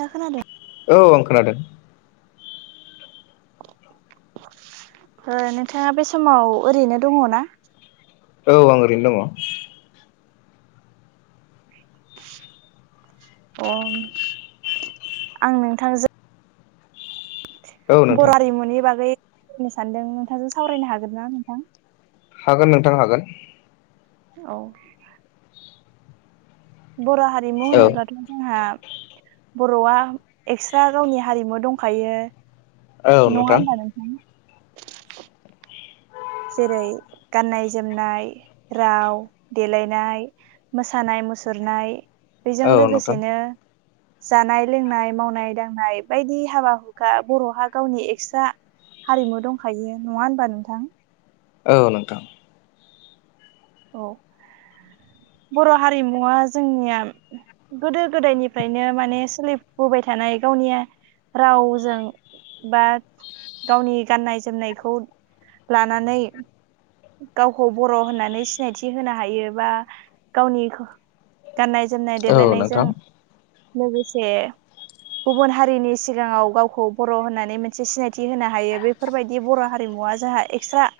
आं खोनादों औ आं खोनादों। नोंथाङा बे समाव ओरैनो दङ औ आं ओरैनो दङ। आं नोंथांजों। औ नोंथां बर' हारिमुनि बागैावरायनो सानदों नोंथांजों सावरायनो हागोन ना नोंथां? हागोन नोंथां हागोन। औ बर' हारिमु औ होनोब्लाथ' जोंहा बर'आ एक्सट्रा गावनि हारिमु दंखायो। औ नङा नोंथां होनबा जेरै गाननाय जोमनाय राव देलायनाय मोसानाय मुसुरनाय औ बेजों नोंथां लोगोसेनो [inaudible] जानाय लोंनाय मावनाय दांनाय बायदि हाबा हुखा बर'हा गावनि एक्सट्रा हारिमु दंखायो नङा होनबा नोंथां? औ नोंथां औ बर' हारिमुवा जोंनिया गोदो गोदायनिफ्रायनो माने सोलिबोबाय थानाय गावनि रावजों बा गावनि गाननाय जोमनायखौ लानानै गावखौ बर' होननानै सिनायथि होनो हायो बा गावनि गाननाय जोमनाय औ देलायनायजों नोंथां लोगोसे गुबुन हारिनि सिगाङाव गावखौ बर' होननानै मोनसे सिनायथि होनो हायो बे बेफोरबायदि बर' हारिमुवा जोंहा एक्सट्रा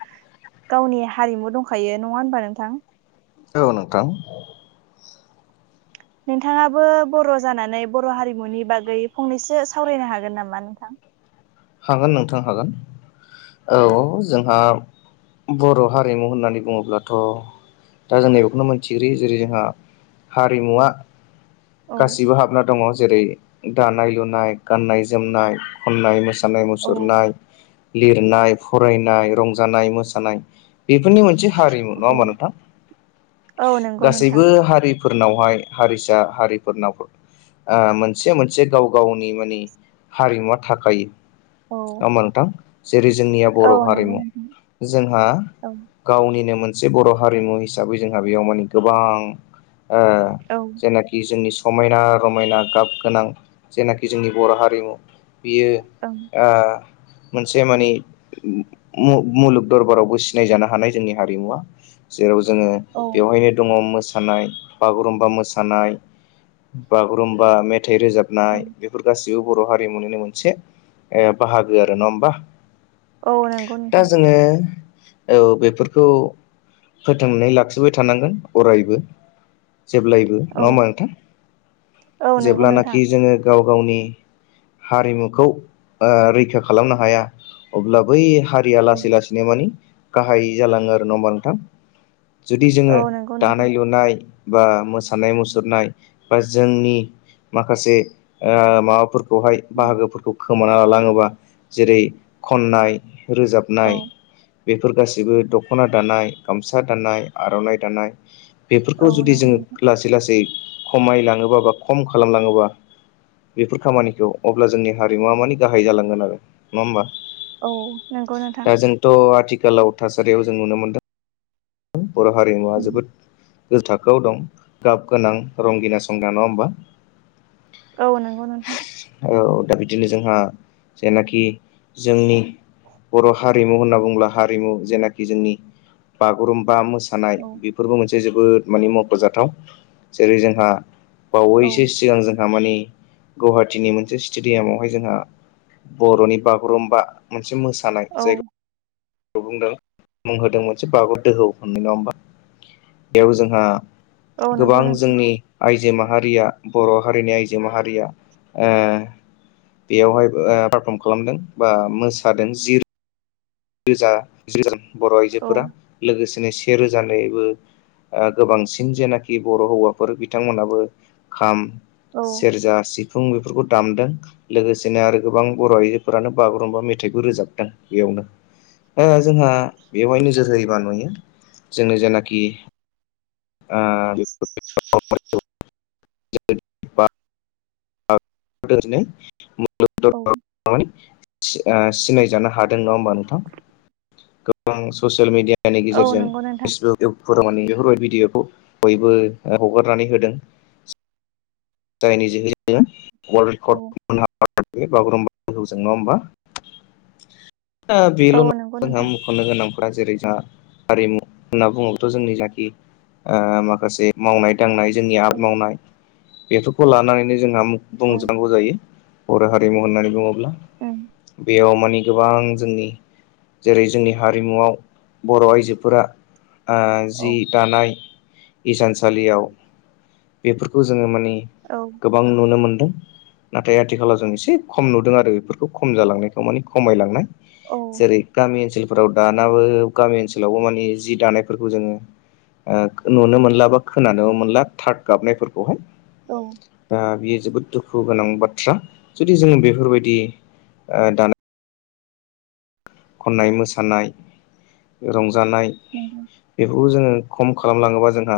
गावनि हारिमु दंखायो नङा होनबा नोंथां? औ नोंथां नोंथाङाबो बर' जानानै बर' हारिमुनि बागै फंनैसो सावरायनो हागोन नामा नोंथां? हागोन नोंथां हागोन। औ जोंहा बर' हारिमु होननानै बुङोब्लाथ' दा जों नैब बेखौनो मोनथिगो जेरै जोंहा हारिमुवा औ गासिबो हाबना दङ जेरै दानाय लुनाय गान्नाय जोमनाय खन्नाय मोसानाय। सानाय मुसुरनाय लिरनाय फरायनाय रंजानाय मोसानाय बेफोरनि मोनसे हारिमु नङा हबा नोंथां औ नंगौ नोंथां गासैबो हारि फोरनावहाय हारिसा हारिफोरनाव मोनसे मोनसे गाव गावनि माने हारिमुवा थाखायो। औ होमबा नोंथां जेरै जोंनिया औ बर' नंगौ हारिमु नोंथां जोंहा औ गावनिनो मोनसे बर' हारिमु हिसाबै जोंहा बेयाव माने गोबां ओ औ जेनाखि जोंनि समायना रमायना गाब गोनां जेनाखि जोंनि बर' हारिमु बियो [inaudible] ओ मोनसे मानि मुलुग दरबारावबो सिनायजानो हानाय जोंनि हारिमुवा जेराव जोङो औ बेवहायनो दङ मोस बागुरुमबा मोसानाय बागुरुमबा मेथाइ रोजाबनाय औ बेफोर गाससिबो बर' हारिमुनिनो मोनसे ओ बाहागो आरो नङा होमबा? औ नंगौ दा नोंथां जोङो औ बेफोरखौ फोथांनानै लाखिबाय थानांगोन अरायबो जेब्लायबो औ नङा होमबा नोंथां औ नंगौ नोंथां जेब्लानाखि जोङो गाव गावनि हारिमुखौ रैखा खालामनो हाया अब्ला बै हारिया औ लासै लासै मानि गाहाय जालाङो आरो ना होमबा नोंथां? जुदि जोङो औ नंगौ नोंथां दानाय लुनाय बा मोसानाय मुसुरनाय बा जोंनि माखासे माबाफोरखौ बेहाय बाहागोफोरखौ खोमाना लालाङोबा जेरै खन्नाय रोजाबनाय औ बेफोर गाैबो दख'ना दानाय गामसा दानाय आर'नाइ दानाय बेफोरखौ औ जुदि नंगौ जोङो नोंथां लासै लासै खमाय लाङोबा बा खम खालामलाङोबा बेफोर खामानिखौ अब्ला जोंनि हारिमुवा मानि गाहाय जालांगोन आरो नङा होमबा औ नंगौ नोंथां दा जोंथ' आथिखालाव थासारियाव जों नुनो मोनदों बर' हारिमुवा जोबोद गोजौ थाखोआव दं गाब गोनां रंगिना संगिना नङा होमबा औ नंगौ नोंथां औ दा बिदिनो जोंहा जेनाखि जोंनि बर' हारिमु होनना बुंङोब्ला हारिमु जेनाखि जोंनि बागुरुम्बा मोसानाय औ बेफोरबो मोनसे जोबोद माने मख'जाथाव जेरै जोंहा औ बावैसो सिगां जोंहा मानि गुवाहाटिनि मोनसे स्टेडियामावहाय जोंहा बर'नि बागुरुम्बा मोनसे मोसानाय औ जायगा जाय खौ बुंदों मुं होदों मोनसे बागुरुमबा दोहौ होननाय नङा होमबा बेयाव जोंहा औ गोबां नंगौ नोंथां जोंनि आइजो माहारिया बर' हारिनि आइजो माहारिया ओ बेयावहाय पारफर्म खालामदों बा मोसादों जि रोजा जि रोजा बर' औ आइजोफोरा लोगोसेनो से रोजानिबो गोबांसिन जेनाखि बर' हौवाफोर बिथांमोनाबो खाम औ सेरजा सिफुं बेफोरखौ दामदों लोगोसेनो आरो गोबां बर' आइजोफोरानो बागुरुमबा मेथाइबो रोजाबदों बेयावनो ओ जोंहा बेवहाय नोजोर होयोबा नुयो जोंनि जेनाखि आ [inaudible] गाखो गासिनो मुलुग औ दरबाराव [unintelligible] थार मानि सि [unintelligible] ओ सिनायजानो हादों नङा होमबा नोंथां गोबां ससियेल मिडिया यानि औ गेजेरजों नंगौ नोंथां फेसबुक इउतुबफोराव माने बेफोरबायदि भिडिअखौ बयबो हगारनानै होदों जायनि जोहै जोङो वर्ल्ड औ रेकर्ड मोन बागुरुम्बा दोहौजों नङा होमबा [unintelligible] आ बेल औ नंगौ नङा नोंथां [unintelligible] खनो गोनांफोरा जेरै जोंहा हारिमु होनना बुङोबथ' जोंनि जाखि आ माखासे मावनाय दांनाय जोंनि आबाद औ मावनाय बेफोरखौ लानानैनो जोंहा औ बुंजानांगौ जायो बर' हारिमु होननानै बुङोब्ला उम बेयाव मानि गोबां जोंनि जेरै जोंनि हारिमुआव बर' आइजोफोरा आ औ जि दानाय इसानसालियाव बेफोरखौ जोङो मानि औ गोबां नुनो मोनदों नाथाय आथिखालाव जों एसे खम नुदों आरो बेफोरखौ खम जालांनायखौ मानि खमायलांनाय औ जेरै गामि ओनसोलफोराव दानाबो गामि ओनसोलावबो माने जि दानायफोरखौ जोङो ओ नुनो मोनला बा खोनानो मोनला थार गाबनायफोरखौहाय औ ओ दा बियो जोबोद दुखु गोनां बाथ्रा जुदि जों बेफोरबायदि ओ दा खननाय मोसानाय रंजानाय उम उम बेफोरखौ जोङो खम खालामलाङोबा जोंहा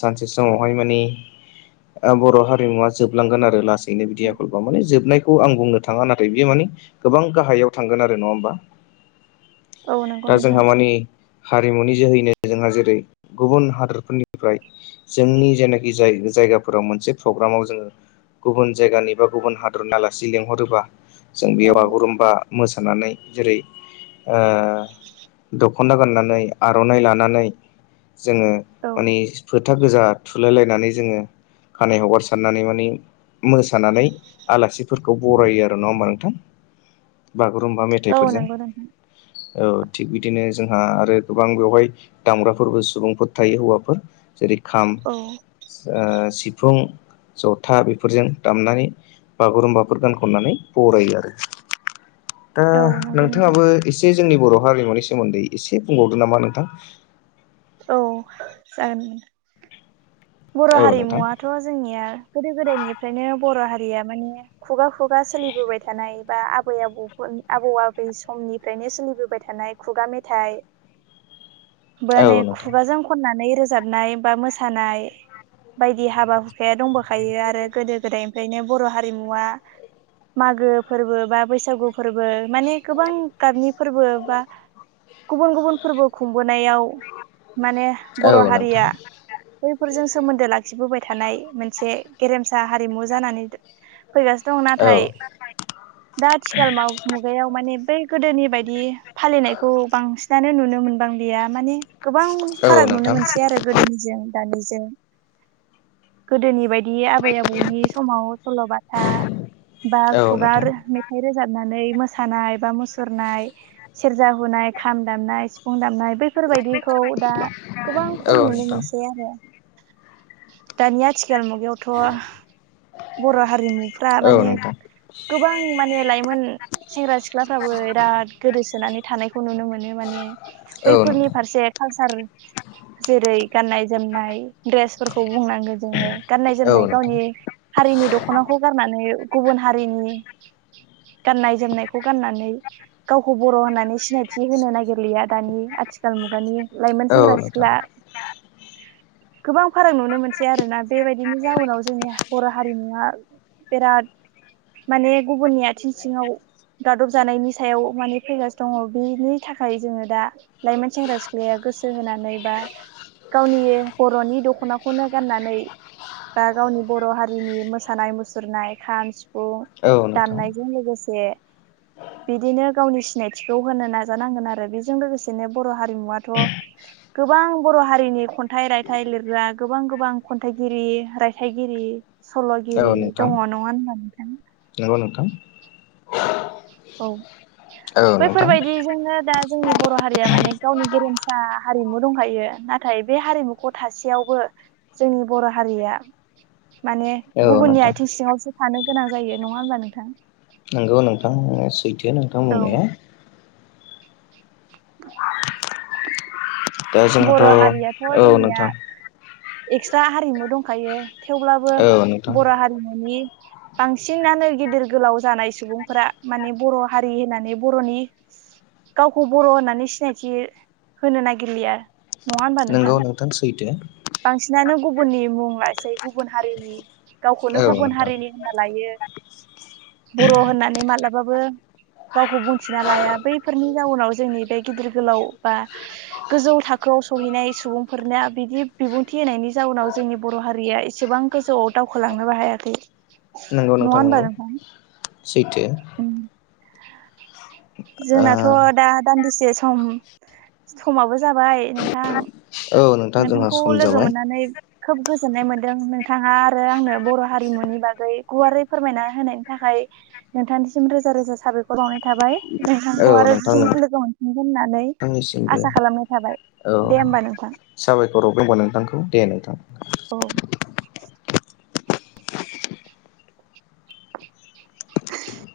सानसे समावहाय मानि बर' हारिमुवा जोबलांगोन आरो लासै नो बिदि औ आखल बा माने जोबनायखौ आं बुंनो थाङा नाथाय बियो माने गोबां गाहायाव थांगोन आरो नङा होमबा औ नंगौ दा नोंथां जोंहा मानि हारिमुनि जोहैनो जोंहा जेरै गुबुन हादरफोरनिफ्राय जोंनि जेनाखि जाय जायगाफोराव मोनसे प्रग्रामाव जोङो गुबुन जायगानि बा गुबुन हादरनि आलासि लेंंहरोबा जों औ बेयाव बागुरुम्बा मोजां मोसानानै जेरै दख'ना गाननानै आर'नाइ लानानै जोङो औ माने फोथा गोजा थुलायलायनानै जोङो खानाय हगारसारनानै माने मोसानानै आलासिफोरखौ बरायो आरो नङा होमबा नोंथां? बागुरुम्बा औ मेथाइफोरजों नंगौ नोंथां औ थिग बिदिनो जोंहा आरो गोबां बेवहाय दामग्राफोरबो सुबुंफोर थायो हौवाफोर जेरै खाम औ सिफुं जथा बेफोरजों दामनानै बागुरुम्बाफोर गानखननानै बरायो आरो। दा औ नंगौ नोंथां नोंथाङाबो एसे जोंनि बर' हारिमुनि सोमोन्दै एसे बुंबावदों नामा नोंथां? औ जागोन दे। बर' औ नोंथां हारिमुवाथ' जोंनिया गोदो गोदायनिफ्रायनो बर' हारिया माने खुगा खुगा सोलिबोबाय थानाय बा आबै आबौफोर आबौ आबै समनिफ्रायनो सोलिबोबाय थानाय। खुगा मेथाइ [inaudible] औ माने नोंथां खुगाजों खननानै रोजाबनाय बा मोसानाय बायदि हाबा हुखाया दंबोखायो आरो गोदो गोदायनिफ्रायनो बर' हारिमुवा मागो फोरबो बा बैसागु फोरबो माने गोबां गाबनि फोरबो बा गुबुन गुबुन फोरबो खुंबोनायाव माने औ‌ नोंथां। फोरजों सोमोन्दो लाखिबोबाय थानाय मोनसे गेरेमसा हारिमु जानानै फैगासिनो दङ औ नाथाय दा आथिखाल मुगायाव मानि बै गोदोनि बायदि फालिनायखौ बांसिनानो नुनो मोनबांलिया माने गोबां औ फाराग नुनो नोंथां मोनसै आरो। गोदोनिजों दानिजों गोदोनि बायदि आबै आबौनि समाव सल'बाथा बा औ खुगा नोंथां माइ ाइ रोजाबनानै मोसानाय बा मुसुरनाय सेरजा हुनाय खाम दामनाय सिफुं दामनाय बे बेफोरबायदिखौ दा गोबां औ खम नुनो नोंथां मोनसै आरो दानि आथिखाल मुगायावथ' बर' हारिमुफ्रा औ माने नोंथां गोबां माने लाइमोन। सेंग्रा सिख्लाफ्राबो बिराद गोदोसोनानै थानायखौ नुनो मोनो माने औ। बैफोरनि फारसे कालसार जेरै गाननाय जोमनाय द्रेसफोरखौ बुंनांगौ जोङो गाननाय औ जोमनाय नोंथां गावनि हारिनि दख'नाखौ गारनानै गुबुन हारिनि गाननाय जोमनायखौ गाननानै गावखौ बर' होननानै सिनायथि होनो नागिरलिया दानि आथिखाल मुगानि लाइमोन औ सेंग्रा नोंथां सिख्ला गोबां फाराग नुनो मोनसै आरो ना बेबायदिनि जाउनाव जोंनि बर' हारिमुवा बिराद माने गुबुननि आथिं सिङाव गादब जानायनि सायाव माने फैगासिनो दङ बिनि थाखाय जोङो दा लाइमोन सेंग्रा सिख्लाया गोसो होनानै बा गावनि बर'नि दख'नाखौनो गाननानै बा गावनि बर' हारिनि मोसानाय मुसुरनाय खाम खौ औ दाननायजों लोगोसे बिदिनो गावनि सिनायथिखौ होनो नाजानांगोन आरो बेजों लोगोसेनो बर' हारिमुवाथ' गोबां बर' हारिनि खन्थाइ राय थाइ लिरग्रा गोबां गोबां खन्थाइगिरि रायथाइगिरि नोंथां औ सल'गिरि नोंथां दंङो नंङा होनबा नोंथां नंगौ नोंथां औ औ नोंथां बैफोरबायदि जोंङो दा जोंनि बर' हारिया माने गावनि गेरेमसा हारिमु दंखायो नाथाय बे हारिमुखौ थासेयावबो जोंनि बर' हारिया माने औ गुबुननि नोंथां आथिं सिङांवसो थानो गोनां जायो नंङा होनबा नोंथां नोंगौ नोंथां सैथो नोंथां औ बुंनाया दा बर' हारियाथ' जोंहाथ' औ जोंनिया नोंथां एक्सट्रा हारिमु दंखायो थेवब्लाबो औ नोंथां बर' हारिमुनि बांसिनानो गिदिर गोलाव जानाय सुबुंफोरा माने बर' हारि होननानै बर'नि गावखौ बर' होननानै सिनायथि होनो नागिरलिया नङा होनबा नंगौ नोंथां सैथो बांसिनानो गुबुननि मुं लासै गुबुन हारिनि औ गावखौनो गुबुन नोंथां हारिनि होनना लायो बर' होननानै मालाबाबो गावखौ बुंथिना लाया बैफोरनि जाउनाव जोंनि बे गिदिर गोलाव बा गोजौ थाखोआव सहैनाय सुबुंफोरना बिदि बिबुंथि होनायनि जाउनाव जोंनि बर' हारिया एसेबां गोजौआव दावखोलांनोबो हायाखै नंगौ नङा नोंथां होनबा नंगौ सैथो जोंनाथ' दा दान्दिसे सम समाबो जाबाय नोंथां औ नोंथां जोंहा नोंथांखौ सम लोगो जाबाय मोननानै खोब गोजोननाय मोनदों नोंथांङा आरो आंनो बर' हारिमुनि बागै गुवारै फोरमायना होनायनि थाखाय नोंथांनिसिम रोजा रोजा साबायखर बावनाय थाबाय औ नोंथांखौ आरो नोंथां फिन लोगो मोनफिनगोन होननानै नोंथांनिसिमबो आसा खालामनाय थाबाय औ दे होमबा नोंथां साबायखर नोंथांखौ दे नोंथां औ [inaudible]